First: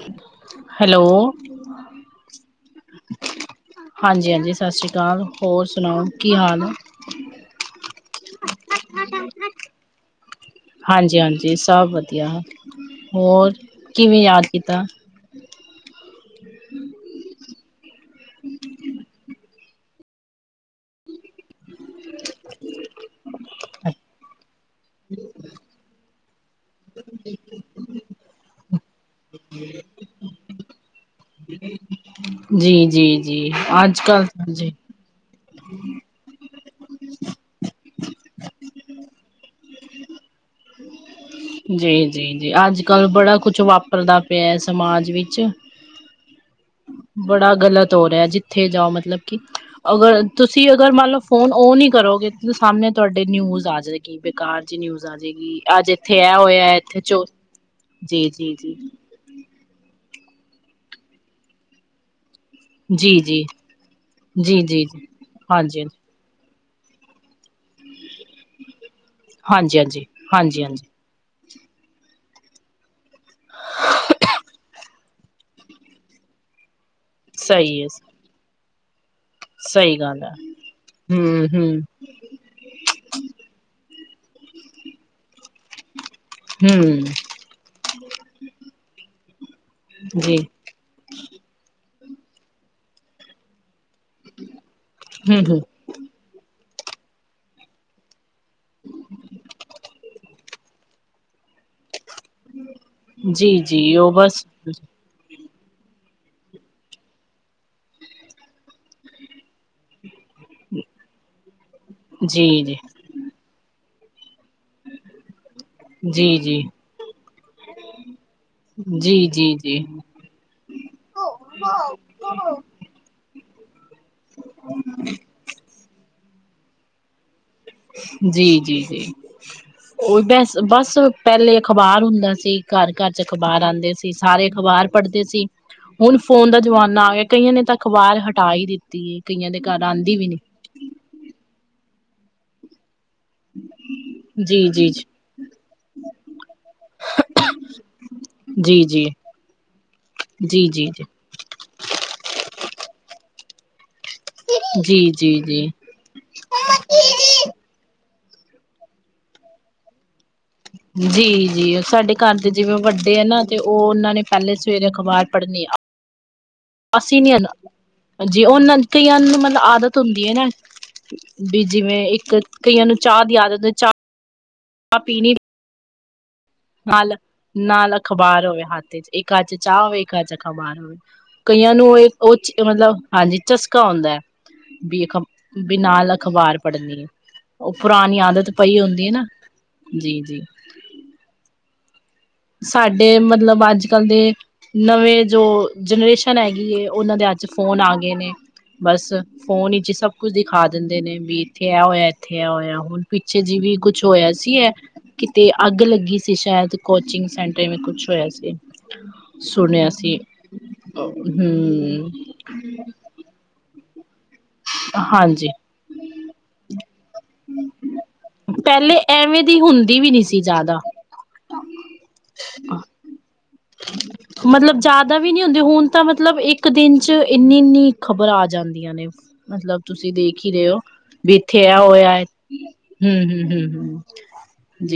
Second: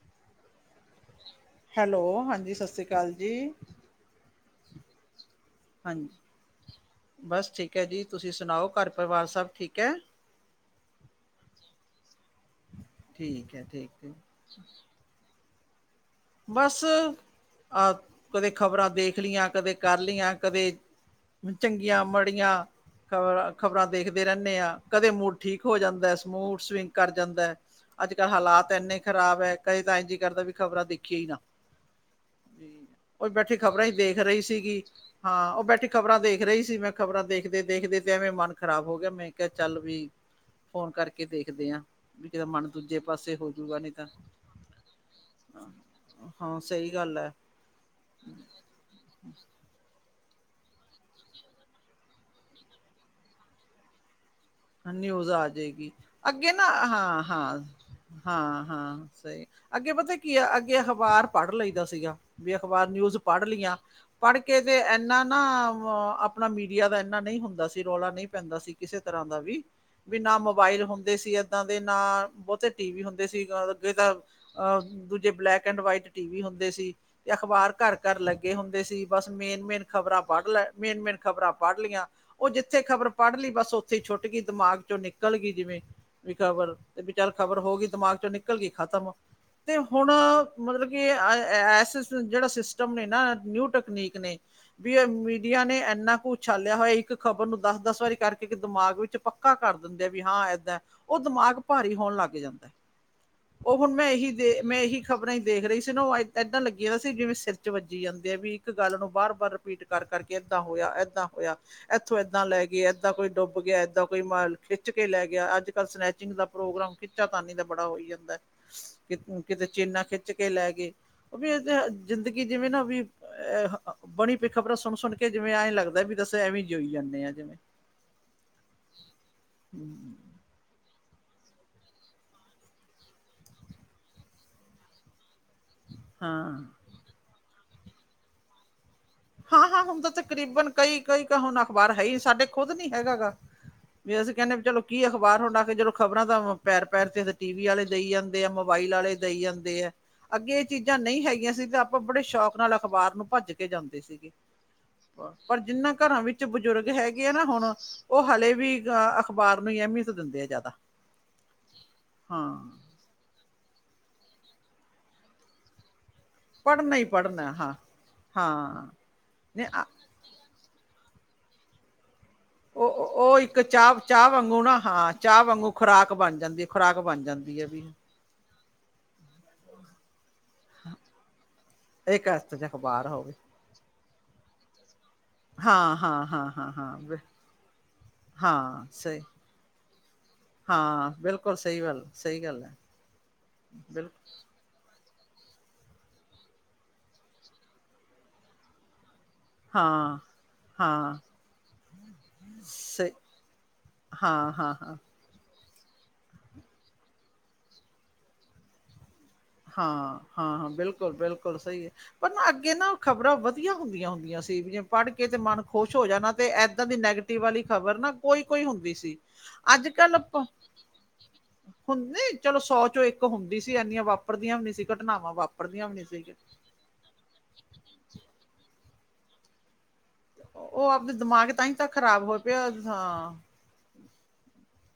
[inaudible] Hello. Hello ਹਾਂਜੀ ਸਾ ਹਾਂਜੀ-ਹਾਂਜੀ ਸਾਸ੍ਰੀ ਕਾਲ ਹੋਰ ਸੁਣਾਓ ਹਾਂਜੀ ਕੀ ਹਾਲ ਨੇ। ਬਸ ਠੀਕ ਐ ਜੀ ਤੁਸੀਂ ਸੁਣਾਓ ਘਰ ਪਰਿਵਾਰ ਸਬ ਠੀਕ ਐ। ਹਾਂਜੀ-ਹਾਂਜੀ ਸਬ ਵਦੀਆ ਹੋਰ ਠੀਕ ਹੈ ਠੀਕ ਠੀਕ ਕਿਵੇਂ ਯਾਦ ਕੀਤਾ। ਬਸ ਆ ਕਦੇ ਖ਼ਬਰਾਂ ਦੇਖ ਲਈਆਂ, ਕਦੇ ਕਰ ਲਈਆਂ ਕਦੇ ਚੰਗੀਆਂ ਮੜੀਆਂ ਖਬਰਾਂ ਖਬਰਾਂ ਦੇਖਦੇ ਰੈਨੇ ਆ ਕਦੇ ਮੂਡ ਠੀਕ ਹੋ ਜਾਂਦਾ ਮੂਡ ਸਵਿੰਗ ਕਰ ਜਾਂਦਾ। ਅੱਜ-ਕੱਲ ਹਾਲਾਤ ਐਨੇ ਖਰਾਬ ਐ ਕਦੇ ਤਾਂ ਐ ਜੀ ਕਰਦਾ ਵੀ ਖਬਰਾਂ ਦੇਖੀਏ ਈ ਨਾ। ਜੀ ਜੀ ਓ ਜੀ ਬੈਠੀ ਖਬਰਾਂ ਈ ਅੱਜ ਦੇਖ ਕੱਲ ਰਈ ਜੀ ਸੀਗੀ। ਹਾਂ ਓ ਬੈਠੀ ਖਬਰਾਂ ਦੇਖ ਰਈ ਸੀ ਮੈਂ ਖਬਰਾਂ ਦੇਖਦੇ-ਦੇਖਦੇ ਤੇ ਐਵੇਂ ਮਨ ਖਰਾਬ ਹੋ ਗਿਆ ਮੈਂ ਕਿਆ ਚੱਲ ਵੀ। [inaudible] ਫੋਨ ਕਰਕੇ ਦੇਖਦੇ ਹਾਂ, ਜੀ ਵੀ ਜੀ ਜੇ ਜੀ ਮਨ ਅੱਜ ਦੂਜੇ ਕੱਲ ਪਾਸੇ ਬੜਾ ਕੁਛ ਹੋਜੂਗਾ ਨਹੀਂ ਤਾਂ। ਵਾਪਰਦਾ ਪਿਆ ਸਮਾਜ ਵਿੱਚ ਹਾਂ, ਸਹੀ ਗੱਲ ਐ। ਗ਼ਲਤ ਹੋ ਰਿਹਾ, ਜਿੱਥੇ ਜਾਓ ਮਤਲਬ ਕਿ ਅਗਰ, ਤੁਸੀਂ ਅਗਰ ਮੰਨਲੋ, ਫੋਨ ਓ ਨਹੀ ਕਰੋਗੇ ਸਾਹਮਣੇ ਤੁਹਾਡੇ ਨਿਊਜ਼ ਆ ਜਾਏ ਕੀ ਬੇਕਾਰ ਜੀ ਨਿਊਜ਼ ਆ ਆਜੇਗੀ, ਅੱਜ ਜਾਏਗੀ ਇਥੇ ਆ ਅੱਗੇ ਨਾ ਹੋਇਆ, ਇਥੇ ਚੋ ਹੂੰ, ਸਹੀ ਅੱਗੇ ਪਤਾ ਕੀ ਆ, ਅੱਗੇ ਅਖ਼ਬਾਰ ਪੜ੍ਹ ਲਈਦਾ ਸੀਗਾ। ਵੀ ਅਖ਼ਬਾਰ ਨਿਊਜ਼ ਜੀ ਜੀ ਪੜ੍ਹ ਲਈਆਂ, ਪੜ੍ਹਕੇ ਜੀ ਤੇ ਜੀ ਜੀ ਇਹਨਾ ਨਾਂ ਹਾਂਜੀ ਅ ਆਪਣਾ ਮੀਡੀਆ ਦਾ ਇੰਨਾ ਨਹੀਂ ਹੁੰਦਾ ਸੀ, ਰੌਲਾ ਨਹੀਂ ਪੈਂਦਾ ਸੀ ਕਿਸੇ ਤਰ੍ਹਾਂ ਦਾ ਵੀ, ਹਾਂਜੀ ਹਾਂਜੀ ਨਾ ਹਾਂਜੀ ਮੋਬਾਇਲ ਹਾਂਜੀ ਹੁੰ ਹੁੰਦੇ ਸੀ ਏਦਾਂ ਦੇ ਨਾਲ, ਬਹੁਤੇ ਟੀਵੀ ਹੁੰਦੇ ਸੀ ਅੱਗੇ ਤਾਂ ਅਹ, ਦੂਜੇ ਬਲੈਕ ਐਂਡ ਵਾਈਟ ਟੀਵੀ ਹੁੰਦੇ ਸੀ, ਤੇ ਅਖਬਾਰ ਸਹੀ ਹੈ ਘਰ-ਘਰ ਲੱਗੇ ਹੁੰਦੇ ਸੀ। ਬਸ ਮੇਨ-ਮੇਨ ਸਹੀ ਖ਼ਬਰਾਂ ਗੱਲ ਹੈ ਪੜ੍ਹਲੈ, ਮੇਨ-ਮੇਨ ਹਮ ਖ਼ਬਰਾਂ ਹਮ ਪੜ੍ਹਲੀਆਂ। ਉਹ ਜਿੱਥੇ ਖ਼ਬਰ ਪੜ੍ਹ ਲਈ, ਬਸ ਉੱਥੇ ਛੁੱਟ ਗਈ ਦਿਮਾਗ'ਚੋਂ ਨਿਕ ਨਿੱਕਲਗੀ ਜਿਵੇਂ ਵੀ ਖ਼ਬਰ, ਤੇ ਹਮ ਬ ਚੱਲ ਖ਼ਬਰ ਹੋਗੀ ਦਿਮਾਗ'ਚੋਂ ਨਿੱਕਲਗੀ ਖ਼ਤਮ। ਤੇ ਹੁਣ, ਜੀ ਮਤਲਬ ਕਿ ਜਿਹੜਾ ਸਿਸਟਮ ਨੇ ਨਾ ਨਿਊ ਟ ਤਕਨੀਕ ਨੇ, ਵੀ ਹਮ ਮੀਡੀਆ ਹਮ ਨੇ ਇੰਨਾ ਕੁਛ ਉਛਾਲਿਆ ਹੋਇਆ, ਇੱਕ ਖ਼ਬਰ ਨੂੰ ਦੱਸ-ਦੱਸ ਵਾਰੀ ਕਰਕੇ ਇੱਕ ਦਿਮਾਗ ਵਿੱਚ ਚ ਪੱਕਾ ਕਰ ਦਿੰਦੇ ਆ ਵੀ ਹਾਂ ਏਦਾਂ, ਉਹ ਦਿਮਾਗ ਭਾਰੀ ਹੋਣ ਲੱਗ ਜਾਂਦਾ, ਜੀ ਉਹ ਹੁਣ ਜੀ ਮੈਂ ਇਹੀ ਬਸ ਦੇ, ਮੈਂ ਇਹੀ ਖ਼ਬਰਾਂ ਹੀ ਦੇਖ ਰਹੀ ਸੀ ਨਾ, ਏਦਾਂ ਲੱਗੀਆਂ ਸੀ ਜਿਵੇਂ ਸਿਰ'ਚ ਵੱਜੀ ਜਾਂਦੇ ਆ ਵੀ, ਇੱਕ ਗੱਲ ਨੂੰ ਬਾਰ-ਬਾਰ ਰਿਪੀਟ ਕਰ-ਕਰਕੇ ਏਦਾਂ ਹੋਇਆ, ਏਦਾਂ ਹੋਇਆ, ਇੱਥੋਂ ਏਦਾਂ ਜੀ ਜੀ ਲੈਗੇ, ਏਦਾਂ ਕੋਈ ਡੁੱਬਗਿਆ ਏਦਾਂ ਕੋਈ ਖਿੱਚ ਕੇ ਲੈਗਿਆ, ਅੱਜ- ਕੱਲ ਸਨੈਚਿੰਗ ਜੀ ਦਾ ਜੀ ਪ੍ਰੋਗਰਾਮ ਖਿੱਚਾ ਤਾਂਨੀ ਦਾ ਬੜਾ ਹੋਈ ਜਾਂਦਾ। ਕਿ, ਜੀ ਜੀ ਕਿਤੇ ਜੀ ਚੇਨਾ ਖਿੱਚਕੇ ਲੈ ਗਏ। ਉਹ ਵੀ ਇਹ ਜ਼ਿੰਦਗੀ ਜਿਵੇਂ ਨਾ ਵੀ, ਬਣੀ ਪਈ ਖ਼ਬਰਾਂ ਸੁਣ-ਸੁਣਕੇ ਜਿਵੇਂ ਐਂਈ ਲੱਗਦਾ, ਵੀ ਦੱਸ ਐਵੇਂ ਜੋਈਈ ਜਾਂਨੇ ਆ ਜਿਵੇਂ। ਜੀ, ਜੀ, ਜੀ, ਉਹ ਬਸ-ਬਸ। ਪਹਿਲੇ ਅਖਬਾਰ ਹੁੰਦਾ ਸੀ, ਘਰ-ਘਰ'ਚ ਅਖ਼ਬਾਰ ਆਂਦੇ ਸੀ, ਸਾਰੇ ਅਖ਼ਬਾਰ ਪੜ੍ਹਦੇ ਸੀ। ਹੁਣ ਫੋਨ ਹਾਂ ਦਾ ਜ਼ਮਾਨਾ ਆਗਿਆ, ਕਈਆਂ ਨੇ ਤਾ ਅਖਬਾਰ ਹਟਾ ਹੀ ਦਿੱਤੀ। ਕਈਆਂ ਦੇ ਘਰ ਹਾਂ-ਹਾਂ, ਹੁਣ ਤਾਂ ਆਉਂਦੀ ਵੀ ਨੀ ਤਕਰੀਬਨ ਕਈ-ਕਈ ਹੁਣ ਅਖ਼ਬਾਰ ਹੈਹੀ, ਸਾਡੇ ਖੁਦ ਨਹੀਂ ਹੈਗਾ ਗਾ। ਵੀ ਅਸੀਂ ਕਹਿੰਨੇ, ਵੀ ਜੀ ਚਲੋ ਜੀ ਜੀ ਕੀ ਅਖ਼ਬਾਰ ਹੁਣ ਆ ਕੇ ਜਦੋਂ ਖ਼ਬਰਾਂ ਤਾਂ ਪੈਰ-ਪੈਰ ਤੇ ਟੀਵੀ ਵਾਲੇ ਦੇਈ ਜਾਂਦੇ ਆ, ਜੀ ਮੋਬਾਈਲ ਜੀ ਵਾਲੇ ਦਈ ਜਾਂਦੇ ਆ, ਅੱਗੇ ਇਹ ਜੀ ਜੀ ਚੀਜ਼ਾਂ ਜੀ ਨਹੀਂ ਹੈਗੀਆਂ ਸੀ ਤਾਂ ਆਪਾਂ ਬੜੇ ਸ਼ੌਕ ਨਾਲ ਅਖਬਾਰ ਨੂੰ ਭੱਜਕੇ ਜਾਂਦੇ ਸੀਗੇ। ਜੀ ਜੀ ਪਰ, ਜੀ ਜਿੰਨਾਂ ਘਰਾਂ ਵਿੱਚ ਬਜ਼ੁਰਗ ਹੈਗੇ ਆ ਨਾ ਹੁਣ ਉਹ ਹੱਲੇੇ ਵੀ, ਅਖ਼ਬਾਰ ਨੂੰ ਹੀ ਅਹਿਮੀਅਤ ਦਿੰਦੇ ਆ ਜਿਆ ਜੀ-ਜੀ, ਉਹ ਸਾਡੇ ਘਰ ਦੇ ਜਿਵੇਂ ਵੱਡੇ ਆ ਨਾ ਤੇ, ਉਹ ਉਹਨਾਂ ਨੇ ਪਹਿਲੇ ਸਵੇਰੇ ਅਖਬਾਰ ਪੜ੍ਹਨੀ ਪੜ੍ਹਨਾ ਹੀ ਅਸੀਂ ਨੀ ਹੈਨ, ਪੜ੍ਹਨਾ ਹਾਂ। ਜੀ ਉਹਨਾਂ ਹਾਂ ਕਈਆਂ ਨ ਮਤਲਬ ਨਹੀਂ ਆ, ਆਦਤ ਹੁੰਦੀ ਹੈਨਾ। ਬੀ ਜਿਵੇਂ, ਇੱਕ ਕਈਆਂ ਉਹ, ਨੂੰ ਚਾਹ ਦੀ ਉਹ ਇੱਕ ਆਦਤ ਚਾਹ ਚਾਹ-ਚਾਹ ਵਾਂਗੂ ਨਾ, ਹਾਂ, ਪੀਣੀ ਚਾਹ ਵਾਂਗੂ ਖੁਰਾਕ ਬਣ ਜਾਂਦੀ। ਖੁਰਾਕ ਨਾਲ, ਬਣ ਜਾਂਦੀ ਹੈ ਵੀ। ਨਾਲ ਅਖ਼ਬਾਰ ਹੋਵੇ ਹੱਥ'ਚ, ਇੱਕ ਹੱਥ'ਚ ਚਾਹ ਹੋਵੇ, ਇੱਕ ਹੱ ਚ ਅਖ਼ਬਾਰ ਹੋਵੇ। ਕਈਆਂ ਨੂੰ ਇਹ, ਇੱਕ ਉਹ'ਚ ਅਸਤ ਚ ਮਤਲਬ, ਅਖ਼ਬਾਰ ਹੋਵੇ ਹਾਂਜੀ ਚਸਕਾ ਹੁੰਦਾ ਹੈ। ਬੀ ਬੀ ਹਾਂ ਨਾਲ ਹਾਂ ਹਾਂ ਅਖ਼ਬਾਰ ਹਾਂ ਹਾਂ। ਪੜ੍ਹਨੀ ਏ। ਉਹ ਪੁਰਾਣੀ ਆਦਤ ਪਈ ਹਾਂ ਹੁੰਦੀ ਹੈ ਸਹੀ ਨਾ, ਜੀ-ਜੀ। ਹਾਂ, ਬਿਲਕੁਲ ਸਹੀ ਗੱਲ। ਸਹੀ ਗੱਲ ਹੈ ਸਾਡੇ ਮਤਲਬ, ਅੱਜ-ਕੱਲ ਬਿਲਕੁਲ ਦੇ ਨਵੇਂ ਜੋ, ਜਨਰੇਸ਼ਨ ਹੈਗੀ ਏ, ਉਹਨਾਂ ਦੇ ਹੱਥ'ਚ ਫੋਨ ਆ ਗਏ ਨੇ, ਬਸ। ਫੋਨ ਵਿੱਚ ਈ ਸਭ ਹਾਂ ਕੁਝ ਦਿਖਾ ਦਿੰਦੇ ਨੇ, ਹਾਂ ਵੀ ਇੱਥੇ ਆ ਹੋਇਆ, ਇੱਥੇ ਆ ਹੋਇਆ, ਹੁਣ ਸਹੀ ਪਿੱਛੇ ਜੀ ਵੀ ਕੁਛ ਹੋਇਆ ਹਾਂ ਸੀ ਐ। ਹਾਂ ਹਾਂ ਕਿਤੇ ਅੱਗ ਲੱਗੀ ਸੀ ਸ਼ਾਇਦ, ਕੋਚਿੰਗ ਸੈਂਟਰ ਵਿੱਚ ਐਂਵੇ ਕੁਛ ਹੋਇਆ ਸੀ। ਸੁਣਿਆ ਸੀ ਹਾਂ, ਹਾਂ, ਹਾਂ ਬਿਲਕੁਲ-ਬਿਲਕੁਲ ਸਹੀ ਏ, ਹਮ ਪਰ ਨਾ ਅੱਗੇ ਨਾ ਖ਼ਬਰਾਂ ਵਧੀਆ ਹੁੰਦੀਆਂ ਹੁੰਦੀਆਂ ਵੀ ਜ ਪੜ੍ਹ ਕੇ ਤੇ ਹਾਂਜੀ ਮਨ ਖੁਸ਼ ਹੋ ਜਾਣਾ, ਤੇ ਇਏਦਾਂ ਦੀ ਨੈਗੇਟਿਵ ਵਾਲੀ ਖ਼ਬਰ ਨਾ ਕੋਈ ਕੋਈ ਹੁੰਦੀ ਸੀ ਕਦੀ ਹੁੰਦੀ ਵੀ ਨੀ ਸੀ ਜ਼ਿਆਦਾ, ਹੁੰਦੀ, ਚਲੋ ਸੌ ਚੋਂ ਇੱਕ ਹੁੰਦੀ ਸੀ ਇੰਨੀ ਵਾਰ ਮਤਲਬ ਜਿਆਦਾ ਵੀ ਨਹੀਂ ਹੁੰਦੇ ਹੁਣ ਤਾਂ ਸੀ ਮਤਲਬ ਇੱਕ ਦਿਨ ਚ ਇੰਨੀ ਇੰਨੀ ਖ਼ਬਰ ਆ ਜਾਂਦੀਆਂ ਨੇ, ਮਤਲਬ ਤੁਸੀਂ ਦੇਖ ਹੀ ਰਹੇ ਹੋ ਉਹ ਆਪਦੇ ਵੀ, ਦਿਮਾਗ ਤਾਂ ਇੱਥੇ ਹੀ ਆ ਤਾਂ ਹੋਇਆ ਖ਼ਰਾਬ ਹੋਏ ਪਿਆ ਹਮ ਹਾਂ ਹਮ ਹ ਹ।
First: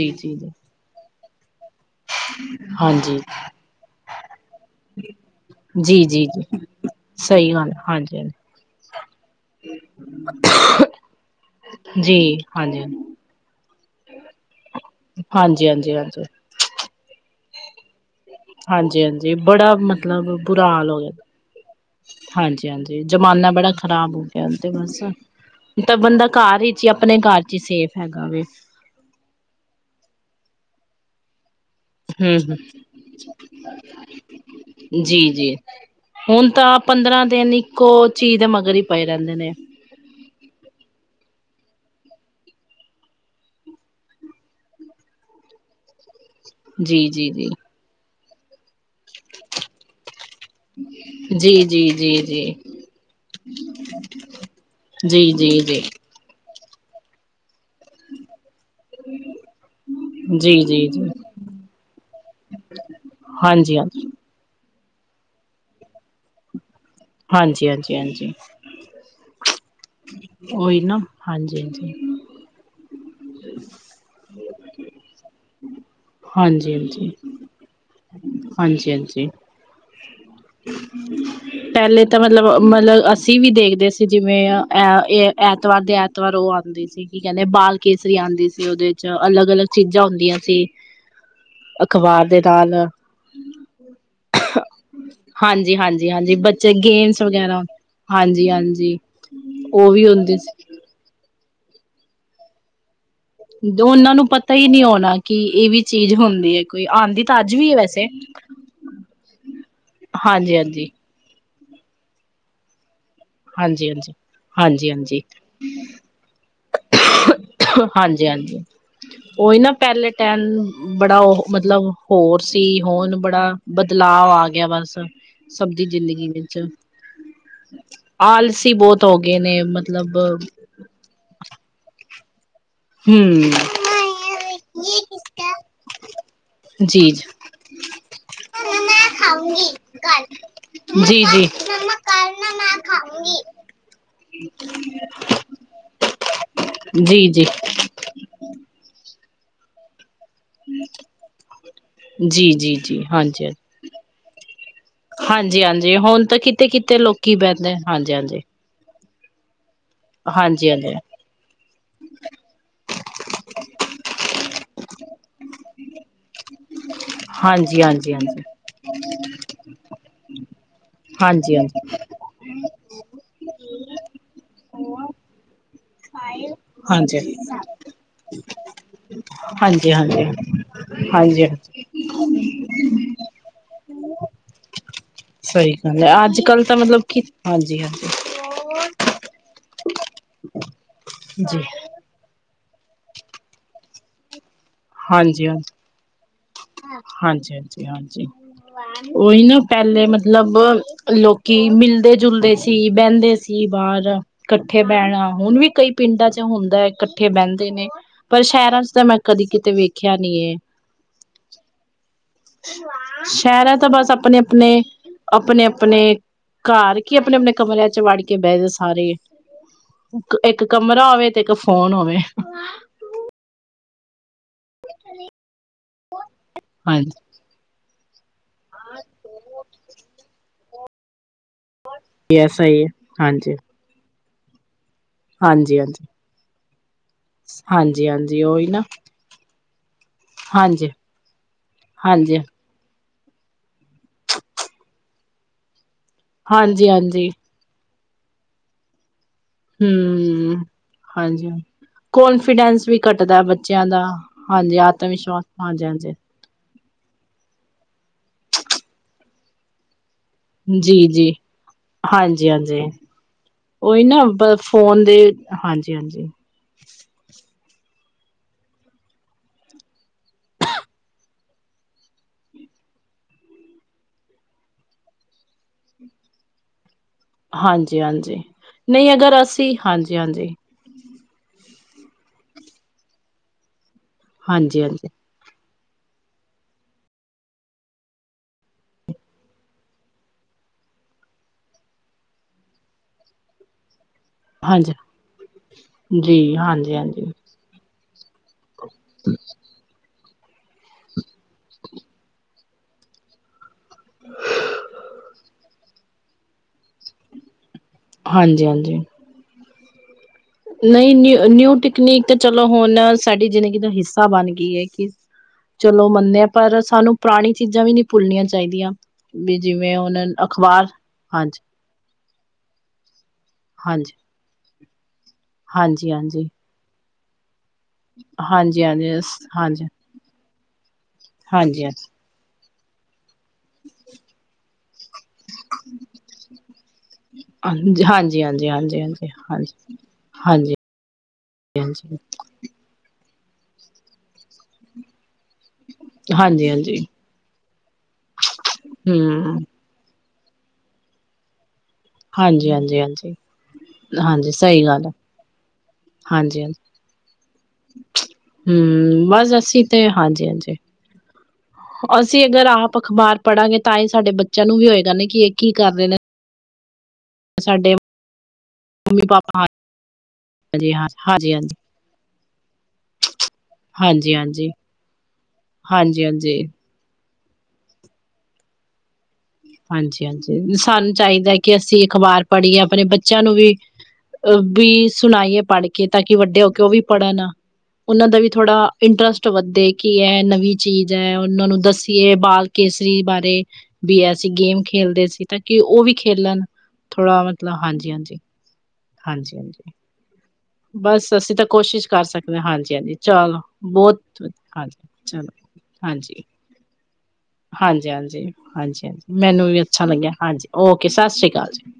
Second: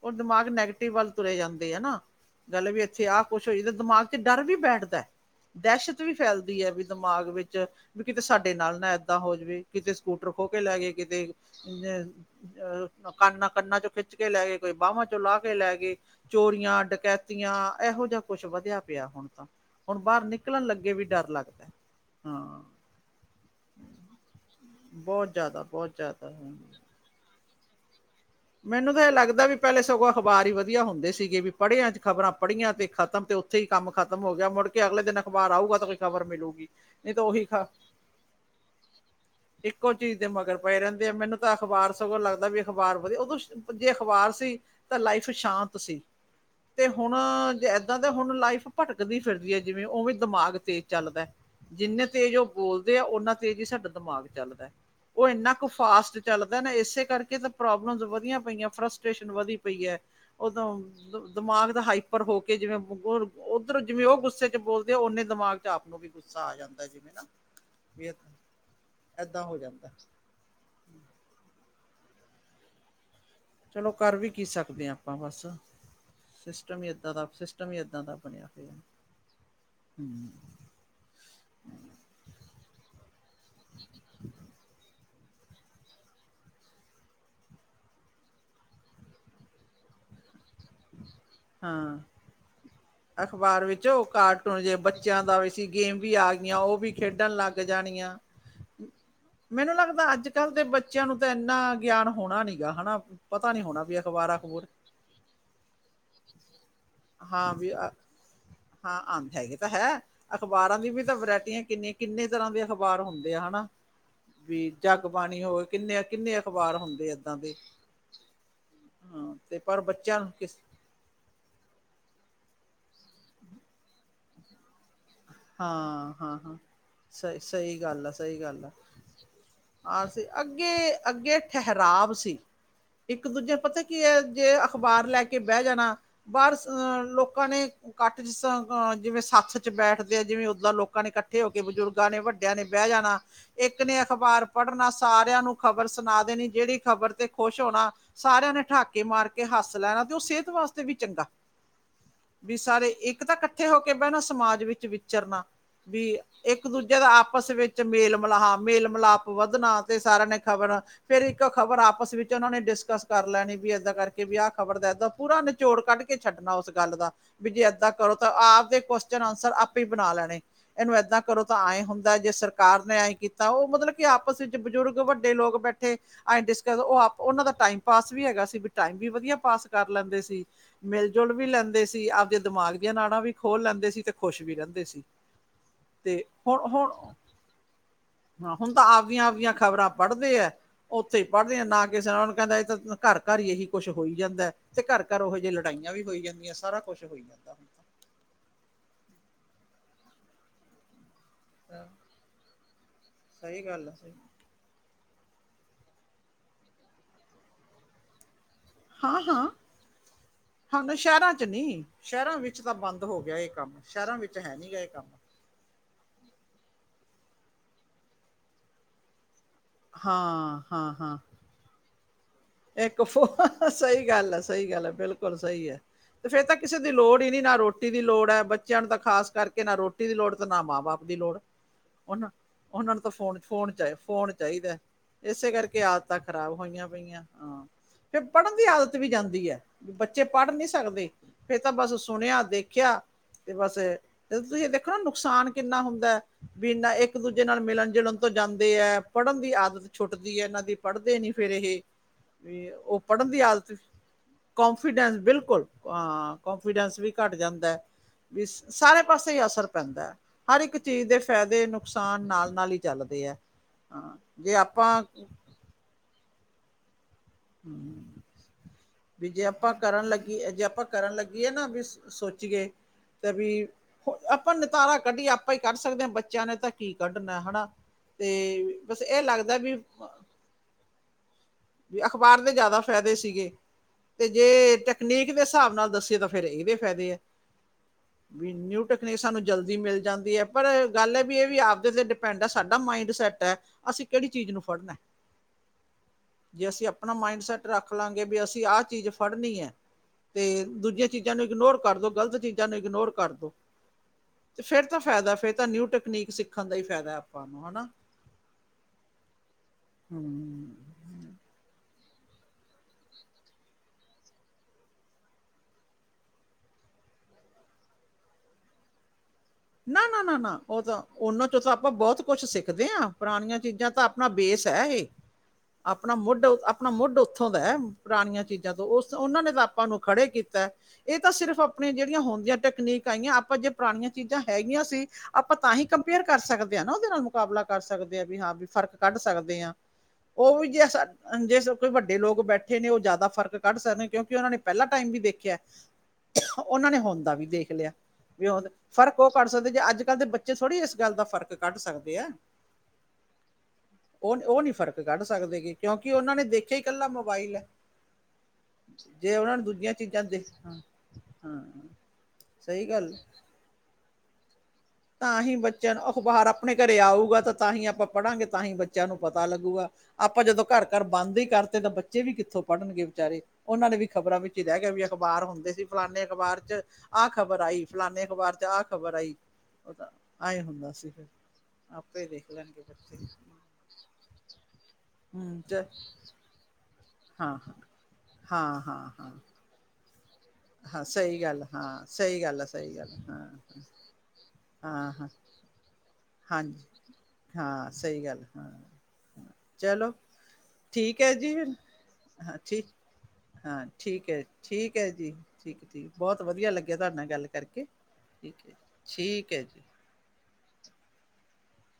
ਉਹ ਦਿਮਾਗ ਨੈਗੇਟਿਵ ਵੱਲ ਤੁਰੇ ਜਾਂਦੇ ਹੈ ਨਾ, ਗੱਲ ਵੀ ਇੱਥੇ ਹਾਂਜੀ ਆਹ ਕੁਛ ਹੋਈ ਦਾ ਦਿਮਾਗ ਚ ਡਰ ਵੀ ਬੈਠਦਾ। ਦਹਿਸ਼ਤ ਜੀ ਵੀ ਜੀ ਜੀ ਫੈਲਦੀ ਹੈ ਵੀ ਦਿਮਾਗ ਸਹੀ ਵਿੱਚ ਗੱਲ ਵੀ, ਹਾਂਜੀ ਕਿਤੇ ਹਾਂਜੀ ਸਾਡੇ ਨਾਲ ਨਾ ਏਦਾਂ ਹੋ ਜਾਵੇ! ਸਕੂਟਰ ਖੋਹ ਕੇ ਲੈ ਗਏ ਕਿਤੇ, ਜੀ ਹਾਂਜੀ ਅ ਅ ਕਾਨਾ ਕੰਨਾਂ ਚੋਂ ਖਿੱਚ ਕੇ ਲੈ ਗਏ, ਕੋਈ ਬਾਹਵਾਂ ਚੋਂ ਲਾਹ ਕੇ ਹਾਂਜੀ ਲੈ ਹਾਂਜੀ ਗਏ ਹਾਂਜੀ ਚੋਰੀਆਂ, ਡਕੈਤੀ ਇਹੋ ਜਿਹਾ ਕੁਛ ਵਧਿਆ ਹਾਂਜੀ ਪਿਆ ਹੁਣ ਹਾਂਜੀ ਤਾਂ ਬੜਾ ਹੁਣ ਬਾਹਰ ਮਤਲਬ ਨਿਕਲਣ ਬੁਰਾ ਹਾਲ ਲੱਗੇ ਹੋ ਵੀ ਗਿਆ ਡਰ ਲੱਗਦਾ। ਹਾਂ ਹਾਂਜੀ ਹਾਂਜੀ, ਜਮਾਨਾ ਬੜਾ ਖ਼ਰਾਬ ਹੋ ਗਿਆ ਤੇ ਬਸ ਬਹੁਤ ਜ਼ਿਆਦਾ ਬਹੁਤ ਤਾਂ ਬੰਦਾ ਜ਼ਿਆਦਾ ਘਰ ਹੀ 'ਚ ਹੀ ਆਪਣੇ ਘਰ ਚ ਹੀ ਸੇਫ ਹੈਗਾ ਵ ਮੈਨੂੰ ਤਾਂ ਇਹ ਲੱਗਦਾ ਵੀ ਪਹਿਲੇ ਸਗੋਂ ਅਖ਼ਬਾਰ ਹੀ ਵਧੀਆ ਹੁੰਦੇ ਸੀਗੇ ਵੀ ਪੜ੍ਹਿਆਂ ਖ਼ਬਰਾਂ ਹਮ ਪੜ੍ਹੀਆਂ ਤੇ ਖਤਮ ਤੇ ਉੱਥੇ ਹੀ ਕੰਮ ਖਤਮ ਹੋ ਗਿਆ, ਮੁੜ ਕੇ ਅਗਲੇ ਹਮ ਦਿਨ ਜੀ ਅਖ਼ਬਾਰ ਜੀ ਆਊਗਾ ਤਾਂ ਕੋਈ ਖਬਰ ਹੁਣ ਮਿਲੇਗੀ ਤਾਂ ਪੰਦਰਾਂ ਦਿਨ ਇੱਕੋ ਚੀਜ਼ ਦੇ ਮਗਰ ਹੀ ਪਏ ਰਹਿੰਦੇ ਨੇ ਇੱਕੋ ਚੀਜ਼ ਦੇ ਮਗਰ ਪਏ ਰਹਿੰਦੇ ਆ ਮੈਨੂੰ ਤਾਂ ਅਖਬਾਰ ਸਗੋਂ ਲੱਗਦਾ ਵੀ ਅਖ਼ਬਾਰ ਵਧੀਆ ਉਦੋਂ ਜੇ ਅਖਬਾਰ ਸੀ, ਤਾਂ ਲਾਈਫ ਸ਼ਾਂਤ ਸੀ ਤੇ ਜੀ ਹੁਣ? ਜੀ ਜੀ ਇਦਾਂ ਤਾਂ ਹੁਣ ਲਾਈਫ ਭਟਕਦੀ ਫਿਰਦੀ ਹੈ ਜਿਵੇਂ, ਉਹ ਵੀ ਦਿਮਾਗ ਤੇਜ਼ ਚੱਲਦਾ ਜੀ ਜੀ ਜਿੰਨੇ ਜੀ ਤੇਜ਼ ਜੀ ਉਹ ਬੋਲਦੇ ਆ ੳਨਾ ਤੇਜ਼ ਹੀ ਸਾਡਾ ਦਿਮਾਗ ਚੱਲਦਾ, ਉਹ ਜੀ ਜੀ ਇੰਨਾ ਕੁ ਜੀ ਫਾਸਟ ਚੱਲਦਾ ਨਾ ਇਸੇ ਕਰਕੇ ਤਾਂ ਪ੍ਰੋਬਲਮ ਵਧੀਆ ਪਈਆਂ, ਫਰਸਟ੍ਰੇਸ਼ਨ ਵਧੀ ਪਈ ਹੈ। ਜੀ ਜੀ ਜੀ ਉਦੋਂ ਦਿਮਾਗ ਦਾ ਹਾਈਪਰ ਹੋ ਕੇ ਜਿਵੇਂ ਹਾਂਜੀ ਉਧਰ ਜਿਵੇਂ ਹਾਂਜੀ ਉਹ ਗੁੱਸੇ ਚ ਬੋਲ ਓਨੇ ਦਿਮਾਗ 'ਚ ਆਪ ਨੂੰ ਵੀ ਗੁੱਸਾ ਆ ਜਾਂਦਾ ਜੀ ਹਾਂਜੀ ਹਾਂਜੀ ਹਾਂਜੀ, ਏਦਾਂ ਹੋ ਜਾਂਦਾ। ਉਹੀ ਨਾ ਹਾਂਜੀ ਹਾਂਜੀ ਚਲੋ ਕਰ ਵੀ ਕੀ ਸਕਦੇ ਹਾਂ ਆਪਾਂ, ਬਸ ਹਾਂਜੀ ਸਿਸਟਮ ਹੀ ਹਾਂਜੀ ਏਦਾਂ ਦਾ ਸਿਸਟਮ ਹੀ ਦਾ ਆਪਣਿਆ ਫਰਜੀ, ਹਾਂਜੀ ਹਾਂਜੀ ਹਮ ਪਹਿਲੇ ਤਾਂ ਮਤਲਬ, ਮਤਲਬ ਅਸੀਂ ਵੀ ਦੇਖਦੇ ਸੀ ਜਿਵੇਂ ਐਤਵਾਰ ਦੇ ਐਤਵਾਰ ਉਹ ਆਉਂਦੀ ਸੀ ਕੀ ਕਹਿੰਦੇ ਬਾਲ ਕੇਸਰੀ ਆਉਂਦੀ ਸੀ ਉਹਦੇ 'ਚ ਅਲੱਗ ਅਲੱਗ ਚੀਜ਼ਾਂ ਹੁੰਦੀਆਂ ਸੀ, ਹਾਂ। ਅਖਬਾਰ ਦੇ ਨਾਲ ਅਖ਼ਬਾਰ ਵਿੱਚ ਉਹ ਕਾਰਟੂਨ ਜੇ ਬੱਚਿਆਂ ਦਾ ਵੀਸੀ ਹਾਂਜੀ ਗੇਮ ਹਾਂਜੀ ਵੀ ਆ ਹਾਂਜੀ ਗ ਬੱਚੇ ਉਹ ਵੀ ਗੇਮਸ ਖੇਡਣ ਲੱਗ ਵਗੈਰਾ ਜਾਣੀਆਂ। ਹਾਂਜੀ ਹਾਂਜੀ। ਮੈਨੂੰ ਉਹ ਵੀ ਲੱਗਦਾ ਅੱਜ ਹੁੰਦੀ ਕੱਲ੍ਹ ਦੇ ਸੀ। ਬੱਚਿਆਂ ਨੂੰ ਤਾਂ ਇੰਨਾ ਗਿਆਨ ਹੋਣਾ ਨੀ ਗਾ, ਹਨਾ ਪਤਾ ਨੀ ਹੋਣਾ ਵੀ ਉਹਨਾਂ ਨੂੰ ਅਖ਼ਬਾਰਾਂ ਪਤਾ ਅਖਬੂਰ ਹੀ ਨਹੀਂ ਹੋਣਾ ਕਿ ਇਹ ਵੀ ਚੀਜ਼ ਹੁੰਦੀ ਹੈ ਕੋਈ, ਆਉਂਦੀ ਤਾਂ ਅੱਜ ਵੀ ਹੈ ਵੈਸੇ ਹਾਂ ਆ ਹੈਗੇ ਤਾਂ ਹੈ ਹਾਂਜੀ ਅਖ਼ਬਾਰਾਂ ਹਾਂਜੀ ਦੀ ਹਾਂਜੀ ਵੀ ਤਾਂ ਵਰਾਇਟੀਆਂ, ਕਿੰਨੀਆਂ ਕਿੰਨੇ ਤਰ੍ਹਾਂ ਦੇ ਅਖਬਾਰ ਹੁੰਦੇ ਹਨਾ ਹਾਂਜੀ ਹਾਂਜੀ ਵੀ ਹਾਂਜੀ ਜਗਬਾਣੀ ਹੋਵੇ, ਕਿੰਨੇ ਕਿੰਨੇ ਅਖ਼ਬਾਰ ਹੁੰਦੇ ਆ। ਹਾਂਜੀ ਹਾਂਜੀ, ਹਾਂ ਉਹੀ ਤੇ ਨਾ ਪਰ ਪਹਿਲੇ ਬੱਚਿਆਂ ਨੂੰ ਟੈਮ ਕਿਸ ਬੜਾ ਉਹ ਮਤਲਬ ਹੋਰ ਸੀ, ਹੁਣ ਬੜਾ ਬਦਲਾਵ ਆ ਗਿਆ ਬਸ ਸਭ ਦੀ ਹਾਂ ਜ਼ਿੰਦਗੀ ਹਾਂ ਹਾਂ ਵਿੱਚ ਸਹੀ ਸਹੀ ਗੱਲ ਆ, ਸਹੀ ਗੱਲ ਆਲਸੀ ਬਹੁਤ ਹੋ ਗਏ ਨੇ ਆ ਮਤਲਬ ਅਸੀ ਅੱਗੇ ਅੱਗੇ ਠਹਿਰਾਵ ਸੀ ਇੱਕ ਹਮ ਦੂਜੇ ਨੂੰ ਪਤਾ ਕੀ ਹੈ ਜੇ ਅਖ਼ਬਾਰ ਲੈ ਕੇ ਬਹਿ ਜਾਣਾ, ਬਾਹਰ ਅਹ ਜੀ ਜੀ ਲੋਕਾਂ ਨੇ ਇਕੱਠ, ਜਿਵੇਂ ਸੱਥ ਚ ਬੈਠਦੇ ਆ ਜਿਵੇਂ ਉੱਦਾਂ ਲੋਕਾਂ ਨੇ ਜੀ ਇਕੱਠੇ ਜੀ ਜੀ ਹੋ ਕੇ ਬਜ਼ੁਰਗਾਂ ਨੇ ਵੱਡਿਆਂ ਨੇ ਬਹਿ ਜਾਣਾ ਇੱਕ ਨੇ ਅਖ਼ਬਾਰ ਪੜ੍ਹਨਾ ਸਾਰਿਆਂ ਨੂੰ ਖ਼ਬਰ ਸੁਣਾ ਦੇਣੀ, ਜਿਹੜੀ ਖ਼ਬਰ ਤੇ ਜੀ ਜੀ ਖੁਸ਼ ਹੋਣਾ ਸਾਰਿਆਂ ਨੇ ਠਾਕੇ ਮਾਰ ਕੇ ਹੱਸ ਲੈਣਾ ਤੇ, ਉਹ ਸਿਹਤ ਵਾਸਤੇ ਵੀ ਚੰਗਾ, ਜੀ ਵੀ ਸਾਰੇ ਜੀ ਇੱਕ ਤਾਂ ਹਾਂਜੀ ਹਾਂਜੀ ਇਕੱਠੇ ਹੋ ਕੇ ਬਹਿਣਾ ਸਮਾਜ ਵਿੱਚ ਵਿਚਰਨਾ- ਹਾਂਜੀ-ਹਾਂਜੀ ਵੀ ਹੁਣ ਤਾਂ ਇੱਕ ਕਿਤੇ-ਕਿਤੇ ਦੂਜੇ ਦਾ ਲੋਕੀ ਆਪਸ ਬਹਿੰਦੇ ਵਿੱਚ ਮੇਲ ਹਾਂਜੀ-ਹਾਂਜੀ। ਮਿਲਾਪ ਮੇਲ ਮਿਲਾਪ ਵੱਧਣਾ ਤੇ ਸਾਰਿਆਂ ਨੇ ਖ਼ਬਰ ਹਾਂਜੀ-ਹਾਂਜੀ, ਫੇਰ ਇੱਕ ਖ਼ਬਰ ਆਪਸ ਵਿੱਚ ਉਹਨਾਂ ਨੇ ਡਿਸਕਸ ਕਰ ਲੈਣੀ ਵੀ, ਏਦਾਂ ਕਰਕੇ ਵੀ ਆਹ ਖਬਰ ਦਾ ਇਏਦਾਂ ਪੂਰਾ ਨਿਚੋੜ ਕੱਢ ਛੱਡਣਾ ਉਸ ਗੱਲ ਦਾ ਵੀ ਜੇ ਏਦਾਂ ਕਰੋ ਤਾਂ ਹਾਂਜੀ-ਹਾਂਜੀ-ਹਾਂਜੀ, ਆਪ ਈ ਕੋਸ਼ਿਚਣ ਅਨਸਰ ਸਰ ਆਪੇ ਹੀ ਬਣਾ ਲੈਣੇ ਇਹਨੂੰ ਏਦਾਂ ਕਰੋ ਤਾਂ ਆਏਂ ਹਾਂਜੀ-ਹਾਂਜੀ, ਹਾਂਜੀ। ਹੁੰ ਦਾ ਜੇ ਸਰਕਾਰ ਨੇ ਐਂ ਕੀਤਾ ਉਹ ਮਤਲਬ ਕਿ ਆਪਸ ਵਿੱਚ ਬਜ਼ੁਰਗ ਵੱਡੇ ਲੋਕ ਬੈਠੇ ਐਂ ਡਿਸਕਸ ਉਹ ਆਪ ਹਾਂਜੀ-ਹਾਂਜੀ, ਉਹਨਾਂ ਦਾ ਟਾਈਮ ਪਾਸ ਵੀ ਹੈਗਾ ਸੀ ਵੀ ਟਾਈਮ ਵੀ ਵਧੀਆ ਪਾਸ ਕਰ ਲੈਂਦੇ ਹਾਂਜੀ, ਸੀ ਮਿਲ ਜੁਲ ਵੀ ਹਾਂਜੀ-ਹਾਂਜੀ, ਹਾਂਜੀ। ਲੈਂਦੇ ਸੀ ਆਪਦੇ ਦਿਮਾਗ ਦੀਆਂ ਨਾਲਾਂ ਵੀ ਖੋਲ ਲੈਂਦੇ ਸੀ ਤੇ ਖੁਸ਼ ਵੀ ਰਹਿੰਦੇ ਸੀ ਸਹੀ ਗੱਲ ਐ ਤੇ ਅੱਜ ਕੱਲ ਹੁਣ ਤਾਂ ਹੁਣ ਮਤਲਬ ਕੀ ਹਾਂਜੀ ਹਾਂਜੀ ਹਾਂ ਹੁਣ ਤਾਂ ਆਪਦੀਆਂ ਆਪਦੀਆਂ ਖ਼ਬਰਾਂ ਪੜ੍ਹਦੇ ਆ ਉੱਥੇ ਹੀ ਪੜ੍ਹਦੇ ਜੀ ਆ ਨਾ ਕਿ ਕਿਸੇ ਨਾਲ ਕਹਿੰਦਾ ਇਹ ਤਾਂ ਘਰ ਘਰ ਇਹੀ ਕੁੱਛ ਹੋਈ ਜਾਂਦਾ ਤੇ ਘਰ ਘਰ ਉਹ ਜਿਹੇ ਹਾਂਜੀ-ਹਾਂਜੀ। ਲੜਾਈਆਂ ਵੀ ਹੋਈ ਜਾਂਦੀਆਂ ਸਾਰਾ ਕੁਛ ਹੋਈ ਜਾਂਦਾ ਤਾਂ ਹਾਂਜੀ-ਹਾਂਜੀ, ਹਾਂਜੀ ਉਹੀ ਨਾ ਪਹਿਲੇ ਮਤਲਬ ਲੋਕ ਕੀ ਮਿਲਦੇ-ਜੁਲਦੇ ਸੀ ਬਹਿੰਦੇ ਸਹੀ ਸੀ ਗੱਲ ਆ ਸਹੀ ਬਾਹਰ। ਕੱਠੇ ਬਹਿਣਾ ਹੁਣ ਵੀ ਕਈ ਪਿੰਡਾਂ 'ਚ ਹੁੰਦਾ ਐ ਇਕੱਠੇ ਬਹਿੰਦੇ ਨੇ। ਪਰ ਸ਼ਹਿਰਾਂ 'ਚ ਤਾਂ ਮੈਂ ਕਦੀ ਕਿਤੇ ਵੇਖਿਆ ਨੀ ਏ। ਹ ਸ਼ਹਿਰਾਂ 'ਚ ਨੀ ਸ਼ਹਿਰਾਂ ਵਿੱਚ ਤਾਂ ਬੰਦ ਹੋ ਗਿਆ ਇਹ ਕੰਮ ਸ਼ਹਿਰਾਂ ਵਿੱਚ ਹੈ ਨੀ ਗਾ ਇਹ ਕੰਮ। ਆਪਣੇ-ਆਪਣੇ ਘਰ ਕੀ ਆਪਣੇ-ਆਪਣੇ ਕਮਰਿਆਂ 'ਚ ਵੜ ਕੇ ਬਹਿ ਜੋ ਸਾਰੇ। ਕ ਹਾਂ ਇੱਕ ਹਾਂ ਕਮਰਾ ਹਾਂ ਹੋਵੇ ਤੇ ਇੱਕ ਫੋਨ ਹੋਵੇ। ਇੱਕ ਫੋਨ ਸਈ ਗੱਲ ਆ ਸਈ ਗੱਲ ਐ। ਬਿਲਕੁੱਲ ਸਈ ਐ ਤੇ ਫੇਰ ਤਾਂ ਕਿਸੇ ਦੀ ਲੋੜ ਈ ਹਾਂਜੀ ਨੀ ਨਾ ਰੋਟੀ ਦੀ ਲੋੜ ਐ ਬੱਚ ਬਚਿਆਂ ਨੂੰ ਤਾਂ ਖਾਸ ਕਰਕੇ ਨਾ ਰੋਟੀ ਦੀ ਲੋੜ ਤੇ ਨਾ ਮਾਂ ਬਾਪ ਦੀ ਲੋੜ। ਉਹ ਐਸਾ ਹੀ ਹੈ ਉਹਨਾਂ ਨੂੰ ਤਾਂ ਫੋਨ ਹਾਂਜੀ ਫੋਨ ਫੋਨ ਚਾਹੀਦਾ ਇਸੇ ਹਾਂਜੀ ਕਰਕੇ ਆਜ ਹਾਂਜੀ ਤੱਕ ਖ਼ਰਾਬ ਹੋਈਆਂ ਪਈਆਂ ਹਾਂ ਹਾਂਜੀ ਫੇਰ ਹਾਂਜੀ ਪੜ੍ਹਨ ਦੀ ਉਹੀ ਨਾ ਆਦਤ ਵੀ ਜਾਂਦੀ ਏ ਬੱਚੇ ਪੜ੍ਹ ਨਹੀਂ ਹਾਂਜੀ ਸਕਦੇ ਫੇਰ ਤਾਂ ਬਸ ਹਾਂਜੀ ਸੁਣਿਆ ਦੇਖ ਕਿਆ ਤੇ ਬਸ ਤੁਸੀਂ ਦੇਖੋ ਨਾ ਨੁਕਸਾਨ ਕਿੰਨਾ ਹੁੰਦਾ ਵੀ ਹਾਂਜੀ ਨਾ ਇੱਕ ਹਾਂਜੀ ਦੂਜੇ ਨਾਲ ਮਿਲਣ ਜੁਲਣ ਤੋਂ ਜਾਂਦੇ ਏ ਪੜ੍ਹਨ ਦੀ ਆਦਤ ਛੁਟਦੀ ਹੈ ਇਹਨਾਂ ਹਮ ਦੀ ਪੜ੍ਹਦੇ ਨਹੀਂ ਹਾਂਜੀ ਫਿਰ ਇਹ ਵੀ ਕੋਨਫੀਡੈਂਸ ਉਹ ਪੜ੍ਹਨ ਦੀ ਘੱਟਦਾ ਆਦਤ ਬੱਚਿਆਂ ਦਾ ਹਾਂਜੀ ਆਤਮ ਕੋਂਫੀਡੈਂਸ ਵਿਸ਼ਵਾਸ ਬਿਲਕੁਲ ਹਾਂਜੀ ਹਾਂਜੀ ਅਹ ਕੋਂਨਫੀਡੈਂਸ ਵੀ ਘੱਟ ਜਾਂਦਾ ਵੀ ਸਾਰੇ ਪਾਸੇ ਹੀ ਅਸਰ ਪੈਂਦਾ ਏ ਹਰ ਇੱਕ ਜੀ ਚੀਜ਼ ਦੇ ਜੀ ਫ਼ਾਇਦੇ ਨੁਕਸਾਨ ਹਾਂਜੀ ਨਾਲ ਨਾਲ ਹੀ ਹਾਂਜੀ ਚੱਲਦੇ ਐ ਉਹੀ ਨਾ ਫੋਨ ਦੇ ਹਾਂਜੀ ਹਾਂਜੀ [unintelligible] ਵੀ ਜੇ ਆਪਾਂ ਕਰਨ ਲੱਗੀਏ ਜੇ ਆਪਾਂ ਕਰਨ ਲੱਗੀਏ ਨਾ ਵੀ ਸੋਚੀਏ ਤੇ ਵੀ ਆਪਾਂ ਨਿਤਾਰਾ ਕੱਢੀ ਆਪਾਂ ਹੀ ਕਰ ਸਕਦੇ ਹਾਂ ਬੱਚਿਆਂ ਨੇ ਤਾਂ ਕੀ ਕੱਢਣਾ ਹੈਨਾ ਹਾਂਜੀ ਤੇ ਹਾਂਜੀ ਬਸ ਨਹੀਂ ਇਹ ਅਗਰ ਲੱਗਦਾ ਅਸੀਂ ਵੀ ਹਾਂਜੀ ਹਾਂਜੀ ਵੀ ਅਖ਼ਬਾਰ ਦੇ ਜ਼ਿਆਦਾ ਫਾਇਦੇ ਸੀਗੇ ਤੇ ਜੇ ਹਾਂਜੀ ਹਾਂਜੀ ਤਕਨੀਕ ਕਿਵੇਂ ਹਿਸਾਬ ਨਾਲ ਦਸੀੇਏ ਤਾਂ ਫੇਰ ਇਹਦੇ ਫਾਇਦੇ ਐ ਵੀ ਨਿਊ ਟਕਨੀਕ ਸਾਨੂੰ ਜਲਦੀ ਮਿਲ ਜਾਂਦੀ ਐ ਪਰ ਗੱਲ ਐ ਵੀ ਇਹ ਵੀ ਆਪਦੇ ਤੇ ਡਿਪੈਂਡ ਐ ਸਾਡਾ ਮਾਇੰਡ ਸੈਟ ਐ। ਅਸੀਂ ਕਿਹੜੀ ਚੀਜ਼ ਨੂੰ ਹਾਂਜੀ ਫੜਨਾ। ਜੀ ਜੇ ਅਸੀਂ ਆਪਣਾ ਹਾਂਜੀ-ਹਾਂਜੀ। ਮਾਈਂਡ ਸੈਟ ਰੱਖ ਲਾਗੇ ਵੀ ਅਸੀਂ ਆਹ ਚੀਜ਼ ਫੜਨੀ ਐ। ਤੇ ਦੂਜੀਆਂ ਚੀਜ਼ਾਂ ਨੂੰ ਇਗਨੋਰ ਕਰਦੋ ਗਲਤ ਚੀਜ਼ਾਂ ਨੂੰ ਇਗਨੋਰ ਕਰ ਦੋ। ਤੇ ਫੇਰ ਤਾਂ ਫਾਇਦਾ ਫੇਰ ਤਾਂ ਨਿਊ ਟਕਨੀਕ ਸਿੱਖਣ ਦਾ ਈ ਫਾਇਦਾ ਆਪਾਂ ਨੂੰ ਹਨਾ। ਹਾਂਜੀ-ਹਾਂਜੀ। ਹਮ। ਨਈ ਨਿਊ-ਨਿਊ ਟਕਨੀਕ ਤਾਂ ਚਲੋ ਹੁਣ ਸਾਡੀ ਜ਼ਿੰਦਗੀ ਦਾ ਹਿੱਸਾ ਬਣ ਗੀ ਏ ਕਿ ਚਲੋ ਮੰਨਦੇ ਆ ਪਰ ਸਾਨੂੰ ਪੁਰਾਣੀ ਚੀਜ਼ਾਂ ਵੀ ਨੀ ਭੁੱਲਣੀਆਂ ਚਾਈਦੀਆਂ। [unintelligible] ਨਾ-ਨਾ-ਨਾ-ਨਾ ਉਹ ਤਾਂ ਉਹਨਾਂ ਚੋਂ ਹਾਂਜੀ ਤਾਂ ਆਪਾਂ ਬਹੁਤ ਕੁਛ ਸਿੱਖਦੇ ਆ ਪੁਰਾਣੀਆਂ ਚੀਜ਼ਾਂ ਤਾਂ ਹਾਂਜੀ ਆਪਣਾ ਬੇਸ ਐ ਇਹ, ਹਾਂਜੀ ਆਪਣਾ ਮੁੱਢ ਹਾਂਜੀ ਆਪਣਾ ਮੁੱਢ ਉੱਥੋਂ ਦਾ। ਪੁਰਾਣੀਆਂ ਚੀਜ਼ਾਂ ਹਾਂਜੀ ਤੋਂ ਹਾਂਜੀ ਉਸ ਉਹਨਾਂ ਨੇ ਤਾਂ ਆਪਾਂ ਹਾਂਜੀ ਨੂੰ ਖੜੇ ਕੀਤਾ ਇਹ ਤਾਂ ਸਿਰਫ਼ ਹਾਂਜੀ ਆਪਣੀਆਂ ਜਿਹੜੀਆਂ ਹੁਣ ਦੀਆਂ ਟੈਕ ਨੀਕ ਆਈਆਂ ਆਪਾਂ ਜੇ ਪੁਰਾਣੀਆਂ ਚੀਜ਼ਾਂ ਹੈਗੀਆਂ ਸੀ। ਆਪਾਂ ਤਾਂ ਹੀ ਕੰਮਪੇਅਰ ਕਰ ਸਕਦੇ ਆ ਨਾ ਉਹਦੇ ਨਾਲ ਮੁਕਾਬਲਾ ਕਰ ਹਾਂਜੀ ਸਕਦੇ ਆ ਵੀ ਹਾਂਜੀ ਹਾਂ ਵੀ ਹਾਂਜੀ ਹਾਂਜੀ ਹਾਂਜੀ ਫ਼ਰਕ ਕੱਢ ਹਾਂਜੀ ਸਕਦੇ ਆ‌। ਉਹ ਵੀ ਹਾਂਜੀ ਜੇ ਸਾਡ ਜੇ ਕੋਈ ਵੱਡੇ ਲੋਕ ਬੈਠ ਠੇ ਨੇ ਉਹ ਜ਼ਿਆਦਾ ਫਰਕ ਕੱਢ ਸਕਦੇ ਕਿਉਂਕਿ ਉਹਨਾਂ ਨੇ ਪਹਿਲਾਂ ਟਾਈਮ ਵੀ ਵੇਖਿਆ। ਹਾਂਜੀ ਹਾਂਜੀ ਉਹਨਾਂ ਨੇ ਹਾਂਜੀ ਹੋਂਦਾ ਵੀ ਦੇੇਖ ਲਿਆ ਵੀ ਉ ਫਰਕ ਉਹ ਕਢ ਹਮ ਸਕਦੇ ਜੇ ਅੱਜ-ਕੱਲ ਦੇ ਬੱਚੇ ਥੋੜੀ ਇਸ ਗੱਲ ਦਾ ਫਰਕ ਕੱਢ ਸਕਦੇ ਆ। ਹਾਂਜੀ-ਹਾਂਜੀ-ਹਾਂਜੀ। ਉਹ-ਉਹ ਨੀ ਫ਼ਰਕ ਕੱਢ ਸਕਦੇ ਕਿ ਕਿਉਂਕਿ ਉਹਨਾਂ ਨੇ ਦੇਖਿਆ ਈ ਕੱਲਾ ਮੋਬਾਈਲ ਐ। ਹੂੰ ਬਸ ਅਸੀਂ ਤੇ ਚੀਜ਼ਾਂ ਦੇ ਹਾਂਜੀ-ਹਾਂਜੀ। ਹਾਂ ਹਾਂ ਅਸੀਂ ਅਗਰ ਸਹੀ ਆਪ ਗੱਲ ਅਖ਼ਬਾਰ ਪੜਾਂਗੇ ਤਾਂ ਈ ਸਾਡੇ ਬੱਚਿਆਂ ਨੂੰ ਵੀ ਨਾ ਤਾਂ ਕਿ ਇਹ ਹੀ ਕੀ ਕਰ ਬੱਚਿਆਂ ਰਹੇ ਨੂੰ ਨੇ ਅਖ਼ਬਾਰ ਆਪਣੇ ਘਰੇ ਆਊਗਾ ਤਾਂ-ਤਾਂ ਹੀ ਸਾਡੇ ਆਪਾਂ ਪੜਾਂਗੇ ਤਾਂ ਹੀ ਬੱਚਿਆਂ ਨੂੰ ਮੰਮੀ ਪਤਾ ਪਾਪਾ ਲੱਗੂਗਾ। ਆਪਾਂ ਜਦੋਂ ਜੀ ਘਰ-ਘਰ ਹਾਂ ਬੰਦ ਈ ਹਾਂਜੀ ਹਾਂਜੀ ਕਰਤੇ ਤਾਂ ਬੱਚੇ ਵੀ ਕਿੱਥੋਂ ਪੜ੍ਹਨਗੇ ਵਿਚਾਰੇ। ਓਨਾਂ ਦੇ ਵੀ ਹਾਂਜੀ ਖ਼ਬਰਾਂ ਵਿੱਚ ਹੀ ਹਾਂਜੀ ਰਹਿ ਗੇ ਵੀ ਅਖ਼ਬਾਰ ਹੁੰਦੇ ਸੀ, ਫਲਾਨੇ ਹਾਂਜੀ ਅਖ਼ਬਾਰ ਹਾਂਜੀ ਚ ਆਹ ਖ਼ਬਰ ਆਈ ਫਲਾਨੇ ਅਖ਼ਬਾਰ 'ਚ ਆਹ ਖ਼ਬਰ ਆਈ। ਉਹ ਤਾਂ ਆਏ ਹਾਂਜੀ-ਹਾਂਜੀ ਹੁੰਦਾ ਸੀ ਸਾਨੂੰ ਫਿਰ ਚਾਈਦਾ ਕਿ ਅਸੀਂ ਆਪੇ ਅਖ਼ਬਾਰ ਦੇਖ ਪੜ੍ਹੀਏ, ਲੈਣਗੇ ਅਪਨੇ ਬੱਚੇ ਬੱਚਿਆਂ ਨੂੰ ਵੀ ਅ ਵੀ ਸੁਣਾਈਏ ਹਮ ਚ ਪੜ੍ਹ ਕੇ ਤਾਂ ਕਿ ਵੱਡੇ ਹੋ ਕੇ ਓ ਵੀ ਪੜ੍ਹਨ। ਅਪਨਾ ਹਾਂ ਹਾਂ ਓਨਾਂ ਦਾ ਵੀ ਥੋੜਾ ਹਾਂ ਹਾਂ ਹਾਂ ਇੰਟਰਸਟ ਵੱਧੇ ਕਿ ਐ ਨ ਵੀ ਹਾਂ ਚੀਜ਼ ਐ, ਸਹੀ ਗੱਲ ਉਹਨਾਂ ਨੂੰ ਹਾਂ ਦੱਸੀਏ ਸਹੀ ਗੱਲ ਆ ਬਾਲ ਸਹੀ ਗੱਲ ਕੇਸਰੀ ਹਾਂ ਬਾਰੇ ਵੀ ਏ ਅਸੀਂ ਗੇਮ ਹਾਂ ਖੇਲਦੇ ਹਾਂ ਸੀ ਤਾਂ ਕਿ ਓ ਵੀ ਖੇਲਣ ਹਾਂਜੀ ਥੋੜਾ ਮਤਲਬ ਹਾਂ ਸਹੀ ਹਾਂਜੀ-ਹਾਂਜੀ। ਗੱਲ ਹਾਂ। ਹਾਂਜੀ-ਹਾਂਜੀ। ਚਲੋ ਠੀਕ ਬਸ ਹੈ ਜੀ ਅਸੀਂ ਤਾਂ ਫਿਰ ਕੋਸ਼ਿਸ਼ ਕਰ ਸਕਦੇ ਹਾਂ ਆ ਠੀਕ ਹਾਂਜੀ-ਹਾਂਜੀ ਚਲੋ ਹਾਂ ਬਹੁਤ ਠੀਕ ਹੈ ਠੀਕ ਹਾਜੀ ਹੈ ਜੀ ਚਲੋ ਠੀਕ ਠੀਕ ਬਹੁਤ ਹਾਂਜੀ, ਵਧੀਆ ਲੱਗਿਆ ਤੁਹਾਡੇ ਨਾਲ ਗੱਲ ਕਰਕੇ ਠੀਕ ਹੈ ਹਾਂਜੀ-ਹਾਂਜੀ-ਹਾਂਜੀ ਠੀਕ ਹੈ ਮੈਨੂੰ ਜੀ ਵੀ ਅੱਛਾ ਲੱਗਿਆ ਹਾਂਜੀ ਓਕੇ ਸਤਿ ਸ਼੍ਰੀ ਅਕਾਲ ਜੀ।